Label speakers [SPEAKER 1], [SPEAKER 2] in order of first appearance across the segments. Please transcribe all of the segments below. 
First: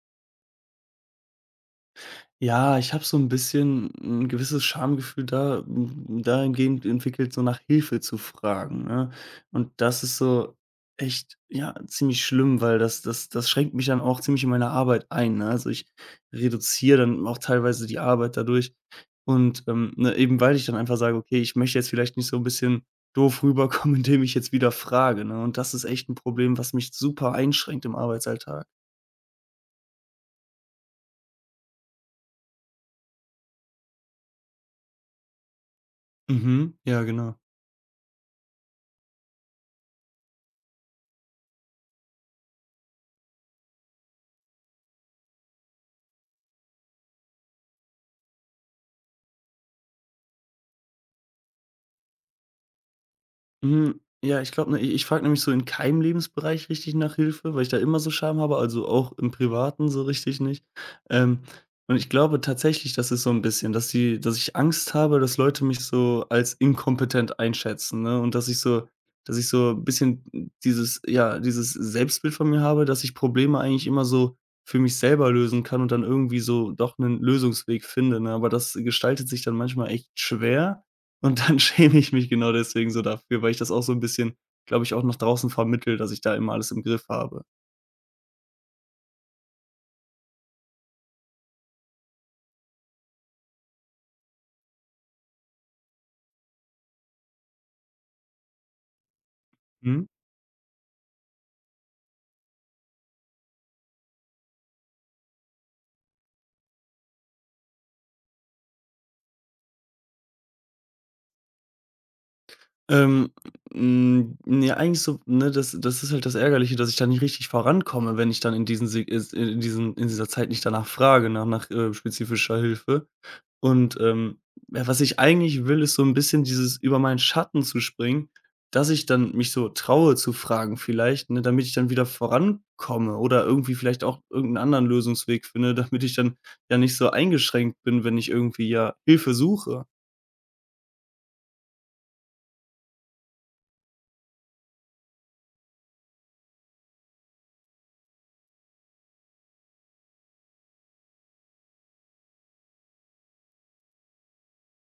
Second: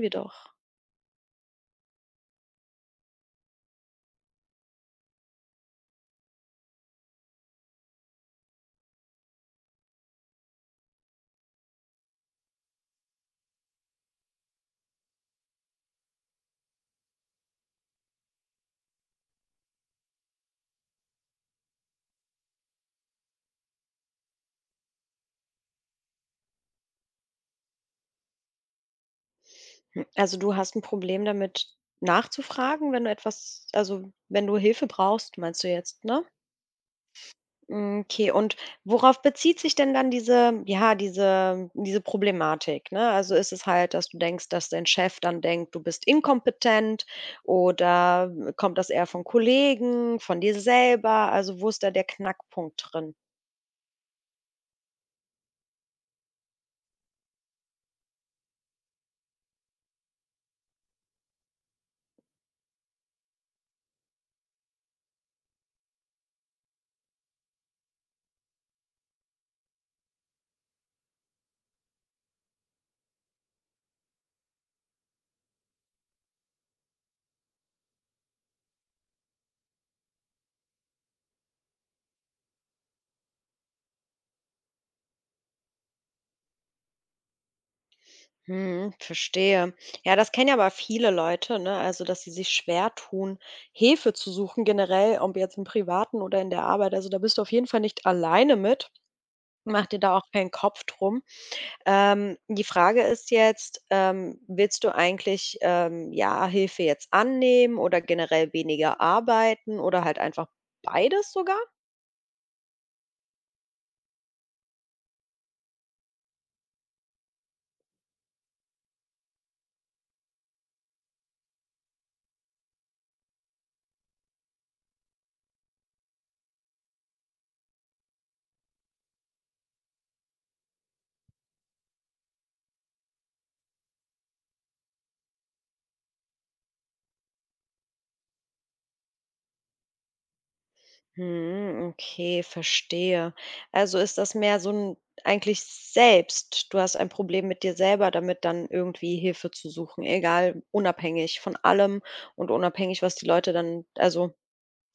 [SPEAKER 1] Wir doch.
[SPEAKER 2] Ja, ich habe so ein bisschen ein gewisses Schamgefühl da dahingehend entwickelt, so nach Hilfe zu fragen, ne? Und das ist so echt, ja, ziemlich schlimm, weil das schränkt mich dann auch ziemlich in meiner Arbeit ein, ne? Also, ich reduziere dann auch teilweise die Arbeit dadurch und, ne, eben weil ich dann einfach sage: „Okay, ich möchte jetzt vielleicht nicht so ein bisschen doof rüberkommen, indem ich jetzt wieder frage“, ne? Und das ist echt ein Problem, was mich super einschränkt im Arbeitsalltag.
[SPEAKER 1] Hm, also, du hast ein Problem damit nachzufragen, wenn du etwas also, wenn du Hilfe brauchst, meinst du jetzt, ne?
[SPEAKER 2] Mhm, ja, genau.
[SPEAKER 1] Hm, okay, und worauf bezieht sich denn dann diese ja, diese Problematik, ne? Also, ist es halt, dass du denkst, dass dein Chef dann denkt, du bist inkompetent oder kommt das eher von Kollegen, von dir selber? Also, wo ist da der Knackpunkt drin?
[SPEAKER 2] Hm, ja, ich glaube, ne, i ich frage nämlich so in keinem Lebensbereich richtig nach Hilfe, weil ich da immer so Scham habe, also auch im Privaten so richtig nicht. Ähm, und ich glaube tatsächlich, das ist so ein bisschen, dass die dass ich Angst habe, dass Leute mich so als inkompetent einschätzen, ne? Und dass ich so ein bisschen dieses ja, dieses Selbstbild von mir habe, dass ich Probleme eigentlich immer so für mich selber lösen kann und dann irgendwie so doch einen Lösungsweg finde, ne? Aber das gestaltet sich dann manchmal echt schwer. Und dann schäme ich mich genau deswegen so dafür, weil ich das auch so 'n bisschen, glaube ich, auch nach draußen vermittle, dass ich da immer alles im Griff habe.
[SPEAKER 1] Mhm, verstehe. Ja, das kennen ja aber viele Leute, ne? Also, dass sie sich schwer tun, Hilfe zu suchen, generell, ob jetzt im Privaten oder in der Arbeit. Also, da bist du auf jeden Fall nicht alleine mit. Mach dir
[SPEAKER 2] Mhm.
[SPEAKER 1] da auch keinen Kopf drum. Die Frage ist jetzt, willst du eigentlich, ja, Hilfe jetzt annehmen oder generell weniger arbeiten oder halt einfach beides sogar?
[SPEAKER 2] Ähm, ne, eigentlich so ne, das ist halt das Ärgerliche, dass ich da nicht richtig vorankomme, wenn ich dann in diesen in dieser Zeit nicht danach frage, nach spezifischer Hilfe. Und, ja, was ich eigentlich will, ist so ein bisschen dieses über meinen Schatten zu springen, dass ich dann mich so traue zu fragen vielleicht, ne, damit ich dann wieder vorankomme oder irgendwie vielleicht auch irgendeinen anderen Lösungsweg finde, damit ich dann ja nicht so eingeschränkt bin, wenn ich irgendwie ja Hilfe suche.
[SPEAKER 1] Mhm, okay, verstehe. Also ist das mehr so 'n eigentlich selbst du hast ein Problem mit dir selber, damit dann irgendwie Hilfe zu suchen, egal unabhängig von allem und unabhängig, was die Leute dann also,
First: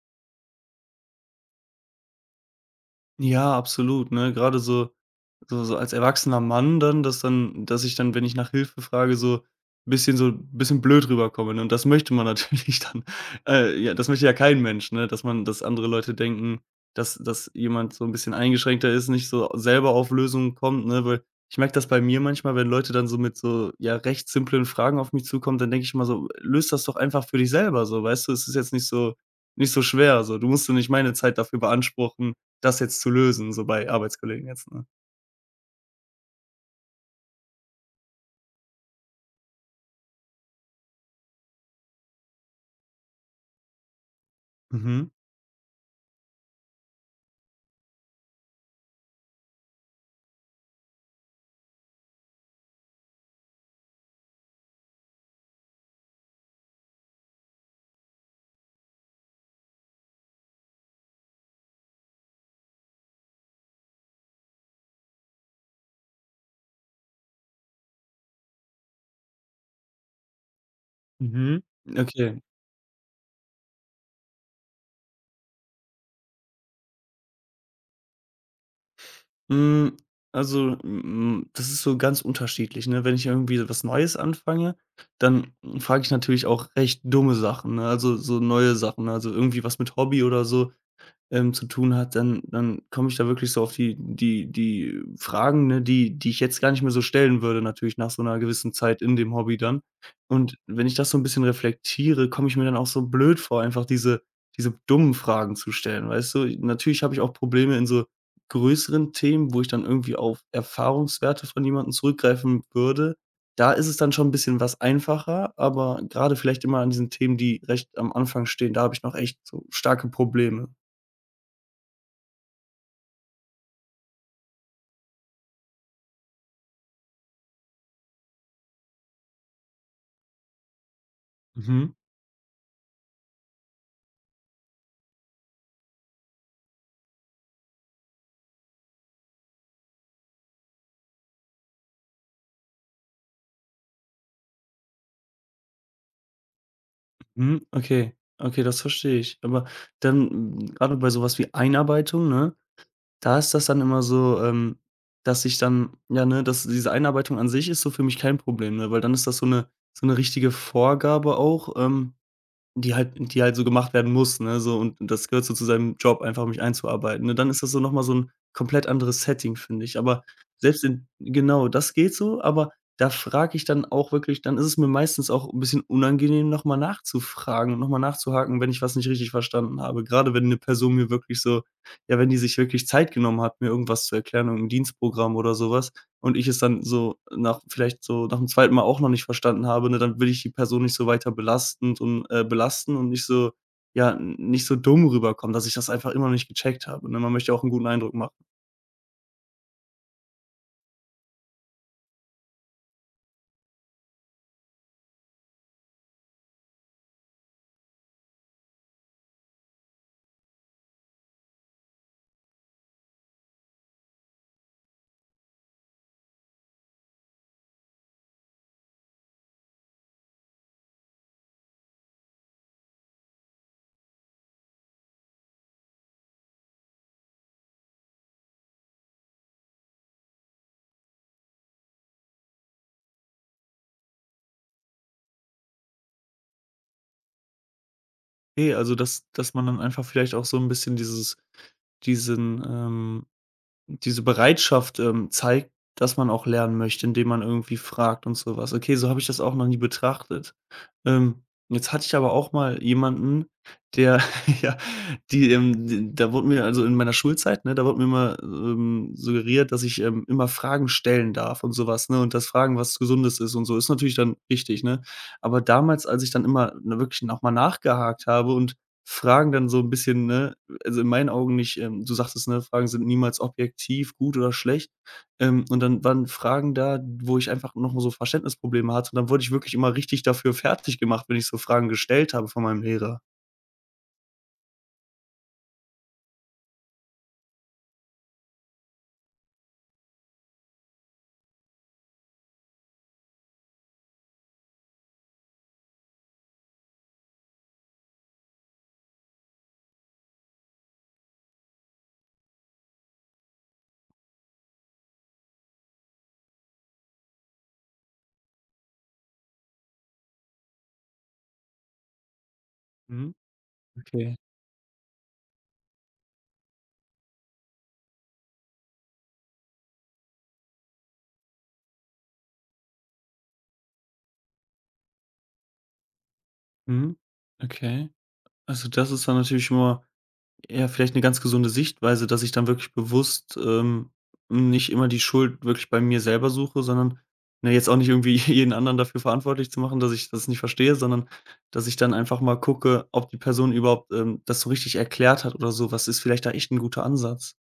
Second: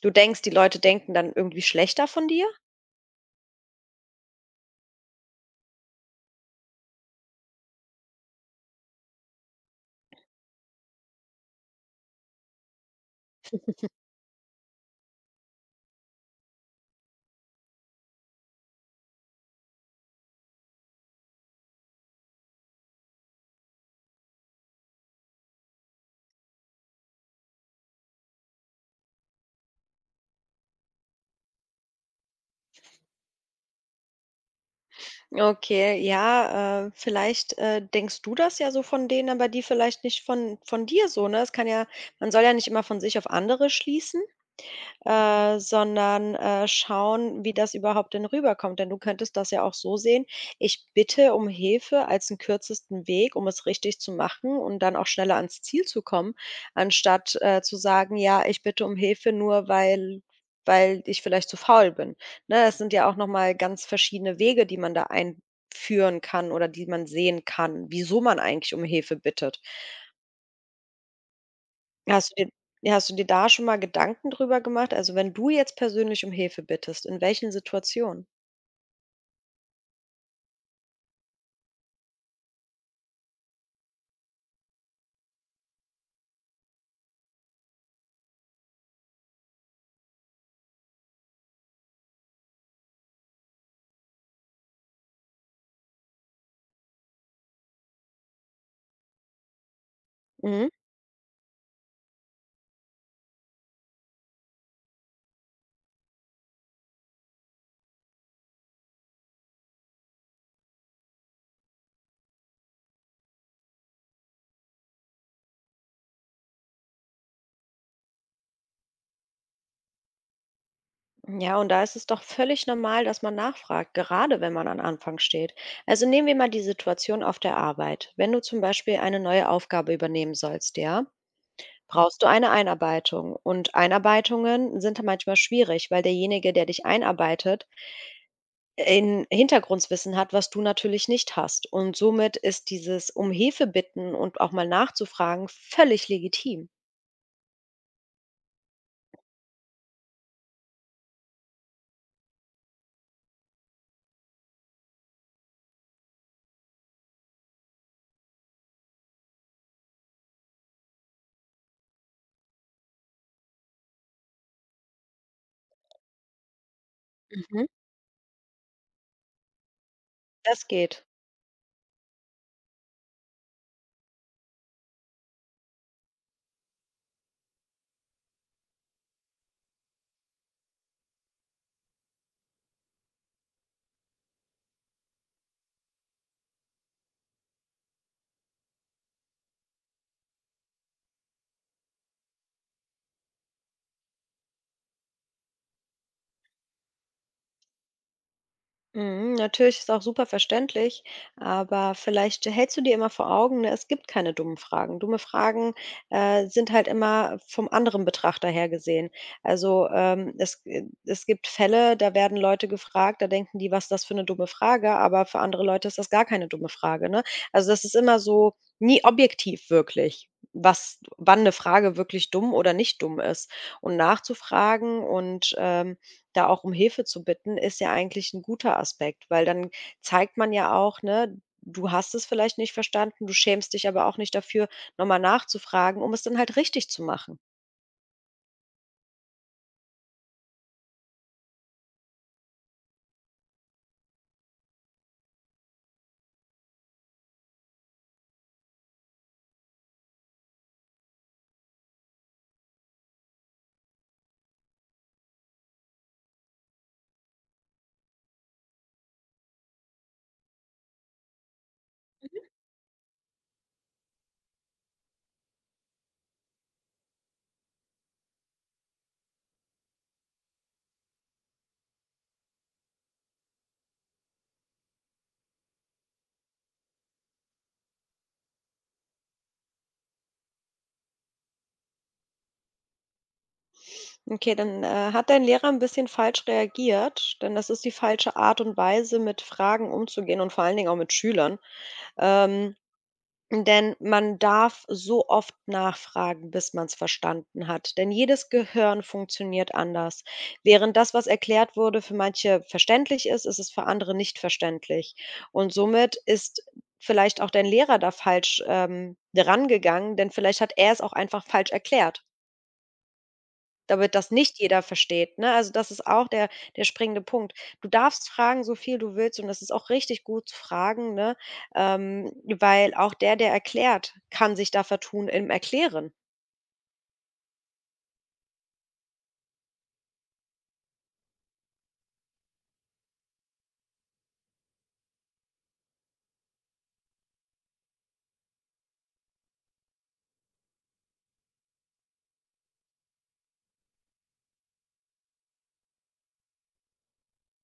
[SPEAKER 1] du denkst, die Leute denken dann irgendwie schlechter von dir?
[SPEAKER 2] Ja, absolut, ne? Gerade so so als erwachsener Mann dann, dass ich dann, wenn ich nach Hilfe frage, so ein bisschen blöd rüberkomme, ne? Und das möchte man natürlich dann ja, das möchte ja kein Mensch, ne? Dass man dass andere Leute denken, dass jemand so ein bisschen eingeschränkter ist, nicht so selber auf Lösungen kommt, ne? Weil ich merke das bei mir manchmal, wenn Leute dann so mit so, ja, recht simplen Fragen auf mich zukommen, dann denke ich immer so: löst das doch einfach für dich selber so, weißt du? Es ist jetzt nicht so schwer so. Du musst du nicht meine Zeit dafür beanspruchen, das jetzt zu lösen, so bei Arbeitskollegen jetzt, ne?
[SPEAKER 1] Okay, ja, vielleicht, denkst du das ja so von denen, aber die vielleicht nicht von dir so, ne? Es kann ja man soll ja nicht immer von sich auf andere schließen.
[SPEAKER 2] Mhm,
[SPEAKER 1] Sondern, schauen, wie das überhaupt denn rüberkommt. Denn du könntest das ja auch so sehen: „Ich bitte um Hilfe als 'n kürzesten Weg, um es richtig zu machen und dann auch schneller ans Ziel zu kommen“, anstatt, zu sagen: „Ja, ich bitte um Hilfe, nur weil ich vielleicht zu faul bin.“ Ne, es sind ja auch noch mal ganz verschiedene Wege, die man da einführen kann oder die man sehen kann, wieso man eigentlich um Hilfe bittet.
[SPEAKER 2] mhm.
[SPEAKER 1] Hast
[SPEAKER 2] Okay.
[SPEAKER 1] du dir Ja, hast du dir da schon mal Gedanken drüber gemacht? Also, wenn du jetzt persönlich um Hilfe bittest, in welchen Situationen?
[SPEAKER 2] Hm, also, das ist so ganz unterschiedlich, ne? Wenn ich irgendwie so was Neues anfange, dann frage ich natürlich auch recht dumme Sachen, ne? Also, so neue Sachen, ne? Also irgendwie was mit Hobby oder so zu tun hat, dann komme ich da wirklich so auf die Fragen, ne, die ich jetzt gar nicht mehr so stellen würde natürlich nach so einer gewissen Zeit in dem Hobby dann. Und
[SPEAKER 1] Mhm.
[SPEAKER 2] wenn ich das so ein bisschen reflektiere, komme ich mir dann auch so blöd vor, einfach diese dummen Fragen zu stellen, weißt du? Natürlich habe ich auch Probleme in so größeren Themen, wo ich dann irgendwie auf Erfahrungswerte von jemandem zurückgreifen würde. Da ist es dann schon ein bisschen was einfacher, aber gerade vielleicht immer an diesen Themen, die recht am Anfang stehen, da habe ich noch echt so starke Probleme.
[SPEAKER 1] Ja, und da ist es doch völlig normal, dass man nachfragt, gerade wenn man am Anfang steht. Also nehmen wir mal die Situation auf der Arbeit. Wenn du zum Beispiel eine neue Aufgabe übernehmen sollst, ja,
[SPEAKER 2] Mhm.
[SPEAKER 1] brauchst du eine Einarbeitung. Und Einarbeitungen sind manchmal schwierig, weil derjenige, der dich einarbeitet, ein Hintergrundwissen hat, was du natürlich nicht hast. Und somit ist dieses um Hilfe bitten und auch mal nachzufragen völlig legitim.
[SPEAKER 2] Mhm. Okay, okay, das verstehe ich. Aber dann, grade bei sowas wie Einarbeitung, ne, da ist das dann immer so, dass ich dann ja, ne, dass diese Einarbeitung an sich ist so für mich kein Problem, ne, weil dann ist das so eine richtige Vorgabe auch, die halt so gemacht werden muss, ne, so und das gehört so zu seinem Job, einfach mich einzuarbeiten, ne? Dann ist
[SPEAKER 1] Mhm.
[SPEAKER 2] das so noch mal so ein komplett anderes Setting, finde ich. Aber
[SPEAKER 1] Das
[SPEAKER 2] selbst
[SPEAKER 1] geht.
[SPEAKER 2] in genau, das geht so, aber da frage ich dann auch wirklich, dann ist es mir meistens auch ein bisschen unangenehm, noch mal nachzufragen und noch mal nachzuhaken, wenn ich was nicht richtig verstanden habe. Gerade wenn eine Person mir wirklich so ja, wenn die sich wirklich Zeit genommen hat, mir irgendwas zu erklären, irgend Dienstprogramm oder sowas und ich es dann so nach vielleicht so nach dem zweiten Mal auch noch nicht verstanden habe, ne, dann will ich die Person nicht so weiter belasten und nicht so ja, n nicht so dumm rüberkommen, dass ich das einfach immer noch nicht gecheckt habe, ne? Man möchte ja auch einen guten Eindruck machen.
[SPEAKER 1] Mhm, natürlich ist auch super verständlich, aber vielleicht hältst du dir immer vor Augen, ne, es gibt keine dummen Fragen. Dumme Fragen sind halt immer vom anderen Betrachter her gesehen. Also es, es gibt Fälle, da werden Leute gefragt, da denken die, was ist das für eine dumme Frage, aber für andere Leute ist das gar keine dumme Frage. Ne? Also das ist immer so nie objektiv wirklich. Was, wann eine Frage wirklich dumm oder nicht dumm ist. Und nachzufragen und da auch um Hilfe zu bitten, ist ja eigentlich ein guter Aspekt, weil dann zeigt man ja auch, ne, du hast es vielleicht nicht verstanden, du schämst dich aber auch nicht dafür, noch mal nachzufragen, um es dann halt richtig zu machen.
[SPEAKER 2] Okay, also dass man dann einfach vielleicht auch so ein bisschen dieses diesen, Diese Bereitschaft, zeigt, dass man auch lernen möchte, indem man irgendwie fragt und so was. Okay, so habe ich das auch noch nie betrachtet. Ähm, Jetzt hatte ich aber auch mal jemanden, der ja, die, d da wurde mir also in meiner Schulzeit, ne, da wurde mir immer, suggeriert, dass ich, immer Fragen stellen darf und so was, ne, und das Fragen was Gesundes ist und so. Ist natürlich dann richtig, ne? Aber damals, als ich dann immer, ne, wirklich noch mal nachgehakt habe und Fragen dann so ein bisschen, ne also in meinen Augen nicht du sagtest, ne, Fragen sind niemals objektiv gut oder schlecht. Und dann waren Fragen da, wo ich einfach noch mal so Verständnisprobleme hatte. Und dann wurde ich wirklich immer richtig dafür fertig gemacht, wenn ich so Fragen gestellt habe von meinem Lehrer.
[SPEAKER 1] Okay, dann, hat dein Lehrer ein bisschen falsch reagiert, denn das ist die falsche Art und Weise, mit Fragen umzugehen und vor allen Dingen auch mit Schülern. Ähm Denn man darf so oft nachfragen, bis man es verstanden hat, denn jedes Gehirn funktioniert anders. Während das, was erklärt wurde, für manche verständlich ist, ist es für andere nicht verständlich. Und somit ist vielleicht auch dein Lehrer da falsch, rangegangen, denn vielleicht hat er es auch einfach falsch erklärt.
[SPEAKER 2] Mhm.
[SPEAKER 1] Damit das
[SPEAKER 2] Okay.
[SPEAKER 1] nicht jeder versteht, ne? Also, das ist auch der der springende Punkt. Du darfst fragen, so viel du willst und das ist auch richtig gut zu fragen, ne? Weil auch der, der erklärt, kann sich da vertun im Erklären.
[SPEAKER 2] Mhm. Okay. Also das ist dann natürlich immer ja, vielleicht eine ganz gesunde Sichtweise, dass ich dann wirklich bewusst, nicht immer die Schuld wirklich bei mir selber suche, sondern ne, jetzt auch nicht irgendwie jeden anderen dafür verantwortlich zu machen, dass ich das nicht verstehe, sondern dass ich dann einfach mal gucke, ob die Person überhaupt, das so richtig erklärt hat oder so was ist vielleicht da echt ein guter Ansatz.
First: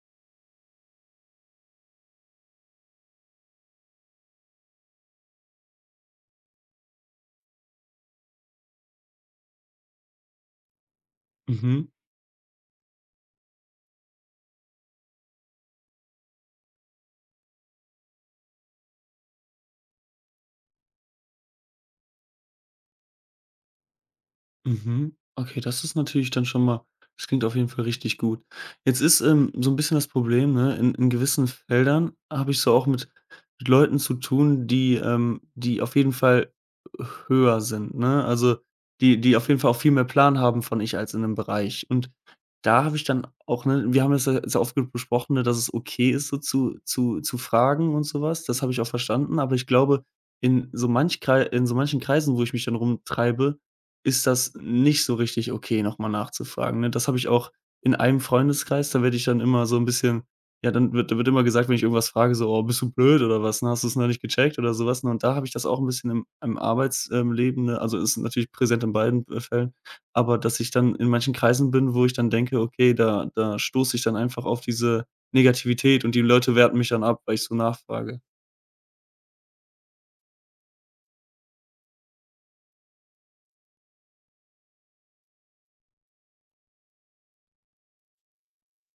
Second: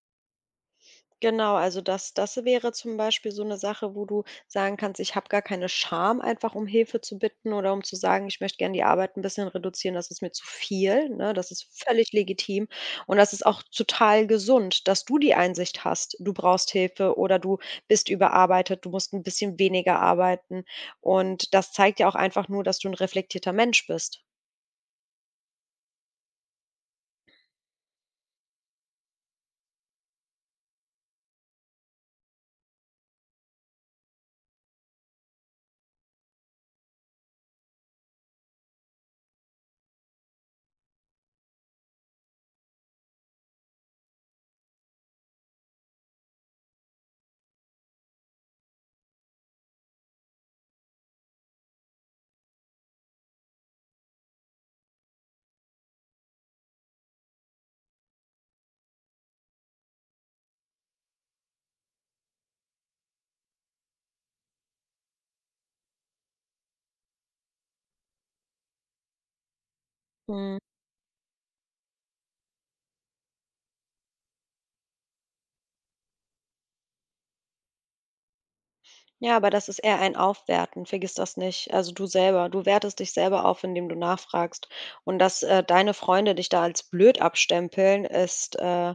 [SPEAKER 1] Genau, also das wäre zum Beispiel so eine Sache, wo du sagen kannst: „Ich habe gar keine Scham, einfach um Hilfe zu bitten oder um zu sagen, ich möchte gerne die Arbeit ein bisschen reduzieren, das ist mir zu viel“, ne? Das ist
[SPEAKER 2] Mhm.
[SPEAKER 1] völlig legitim und das ist auch total gesund, dass du die Einsicht hast, du brauchst Hilfe oder du bist überarbeitet, du musst ein bisschen weniger arbeiten und das zeigt ja auch einfach nur, dass du ein reflektierter Mensch bist.
[SPEAKER 2] Mhm. Okay, das ist natürlich dann schon mal, das klingt auf jeden Fall richtig gut. Jetzt ist, so ein bisschen das Problem, ne, in gewissen Feldern habe ich so auch mit Leuten zu tun, die auf jeden Fall höher sind, ne? Also, die auf jeden Fall auch viel mehr Plan haben von ich als in 'nem Bereich. Und da habe ich dann auch, ne, wir haben das ja sehr oft genug besprochen, ne, dass es okay ist, so zu fragen und sowas. Das habe ich auch verstanden. Aber ich glaube, in so manchen Kreisen, wo ich mich dann rumtreibe, ist das nicht so richtig okay, nochmal nachzufragen, ne? Das habe ich auch in einem Freundeskreis, da werde ich dann immer so 'n bisschen ja, dann wird da wird immer gesagt, wenn ich irgendwas frage, so: „Oh, bist du blöd oder was, ne? Hast du's noch nicht gecheckt?“ oder so was, ne? Und da habe ich das auch 'n bisschen im Arbeits Leben, ne, also, ist natürlich präsent in beiden, Fällen, aber
[SPEAKER 1] Mhm.
[SPEAKER 2] dass ich dann in manchen Kreisen bin, wo ich dann denke: „Okay, da stoße ich dann einfach auf diese Negativität und die Leute werten mich dann ab, weil ich so nachfrage.“
[SPEAKER 1] Ja, aber das ist eher ein Aufwerten. Vergiss das nicht. Also du selber, du wertest dich selber auf, indem du nachfragst. Und dass deine Freunde dich da als blöd abstempeln, ist,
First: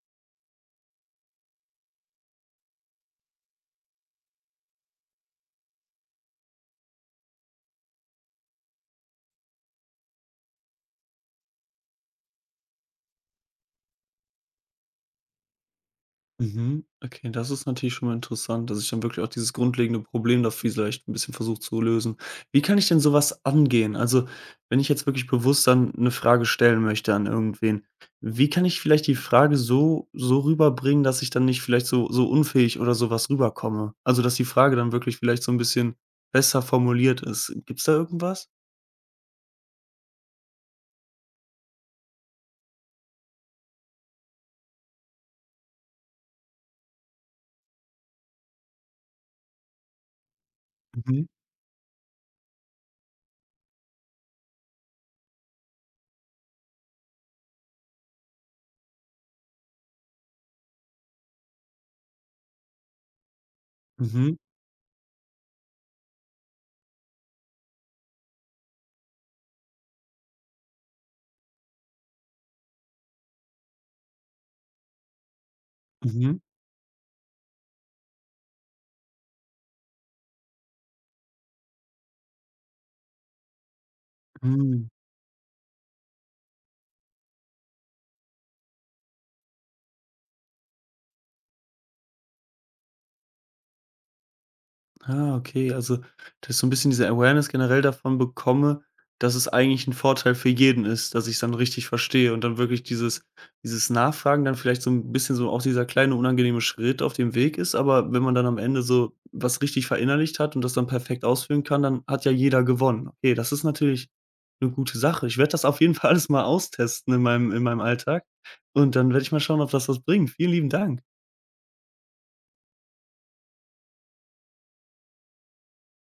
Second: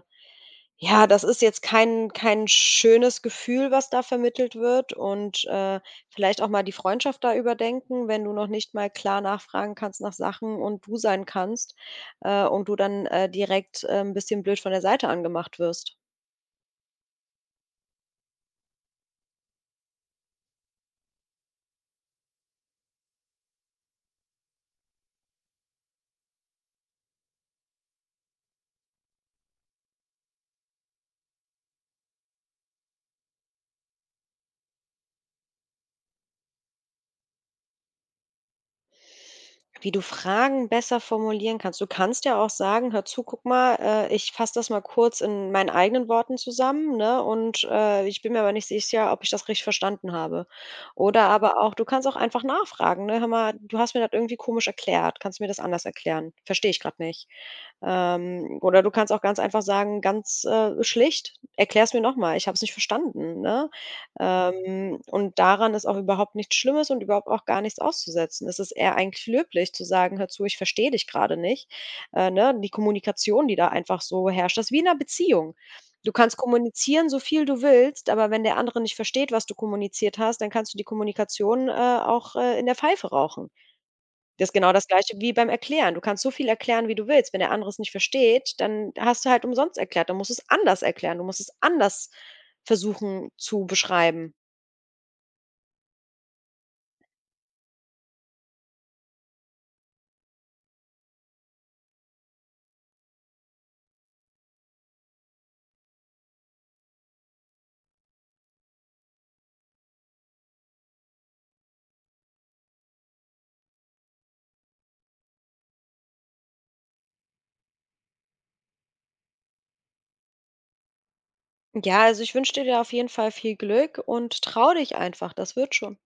[SPEAKER 1] ja, das ist jetzt kein, kein schönes Gefühl, was da vermittelt wird. Und vielleicht auch mal die Freundschaft da überdenken, wenn du noch nicht mal klar nachfragen kannst nach Sachen und du sein kannst und du dann direkt ein bisschen blöd von der Seite angemacht wirst.
[SPEAKER 2] Mhm. Okay, das ist natürlich schon mal interessant, dass ich dann wirklich auch dieses grundlegende Problem da vielleicht ein bisschen versuche zu lösen. Wie kann ich denn so was angehen? Also, wenn ich jetzt wirklich bewusst dann eine Frage stellen möchte an irgendwen, wie kann ich vielleicht die Frage so rüberbringen, dass ich dann nicht vielleicht so unfähig oder so was rüberkomme? Also, dass die Frage dann wirklich vielleicht so ein bisschen besser formuliert ist. Gibt's da irgendwas?
[SPEAKER 1] Wie du Fragen besser formulieren kannst. Du kannst ja auch sagen: „Hör zu, guck mal, ich fasse das mal kurz in meinen eigenen Worten zusammen, ne, und, ich bin mir aber nicht sicher, ob ich das richtig verstanden habe.“ Oder
[SPEAKER 2] Mhm.
[SPEAKER 1] aber auch du kannst auch einfach nachfragen, ne: „Hör mal, du hast mir das irgendwie komisch erklärt. Kannst du mir das anders erklären? Verstehe ich gerade nicht.“ Oder du kannst auch ganz einfach sagen, ganz, schlicht: erklär es mir nochmal. Ich habe es nicht verstanden“, ne?
[SPEAKER 2] Mhm.
[SPEAKER 1] Und daran ist auch überhaupt nichts Schlimmes und überhaupt auch gar nichts auszusetzen. Es ist eher eigentlich löblich zu sagen: „Hör zu, ich verstehe dich gerade nicht.“ Ne, die Kommunikation, die da einfach so herrscht, das ist wie in einer Beziehung. Du kannst
[SPEAKER 2] Mhm.
[SPEAKER 1] kommunizieren, so viel du willst, aber wenn der andere nicht versteht, was du kommuniziert hast, dann kannst du die Kommunikation, auch, in der Pfeife rauchen. Das ist genau das
[SPEAKER 2] Hm.
[SPEAKER 1] Gleiche wie beim Erklären. Du kannst so viel erklären, wie du willst. Wenn der andere es nicht versteht, dann hast du halt umsonst erklärt. Dann musst du es anders erklären. Du musst es anders versuchen zu beschreiben.
[SPEAKER 2] Ah, okay, also, dass ich so ein bisschen diese Awareness generell davon bekomme, dass es eigentlich ein Vorteil für jeden ist, dass ich's dann richtig verstehe und dann wirklich dieses Nachfragen dann vielleicht so ein bisschen so auch dieser kleine unangenehme Schritt auf dem Weg ist, aber wenn man dann am Ende so was richtig verinnerlicht hat und das dann perfekt ausführen kann, dann hat ja jeder gewonnen. Okay, das ist natürlich eine gute Sache. Ich werde das auf jeden Fall alles mal austesten in meinem Alltag und dann werde ich mal schauen, ob das was bringt. Vielen lieben Dank.
[SPEAKER 1] Ja, also ich wünsche dir da auf jeden Fall viel Glück und trau dich einfach, das wird schon.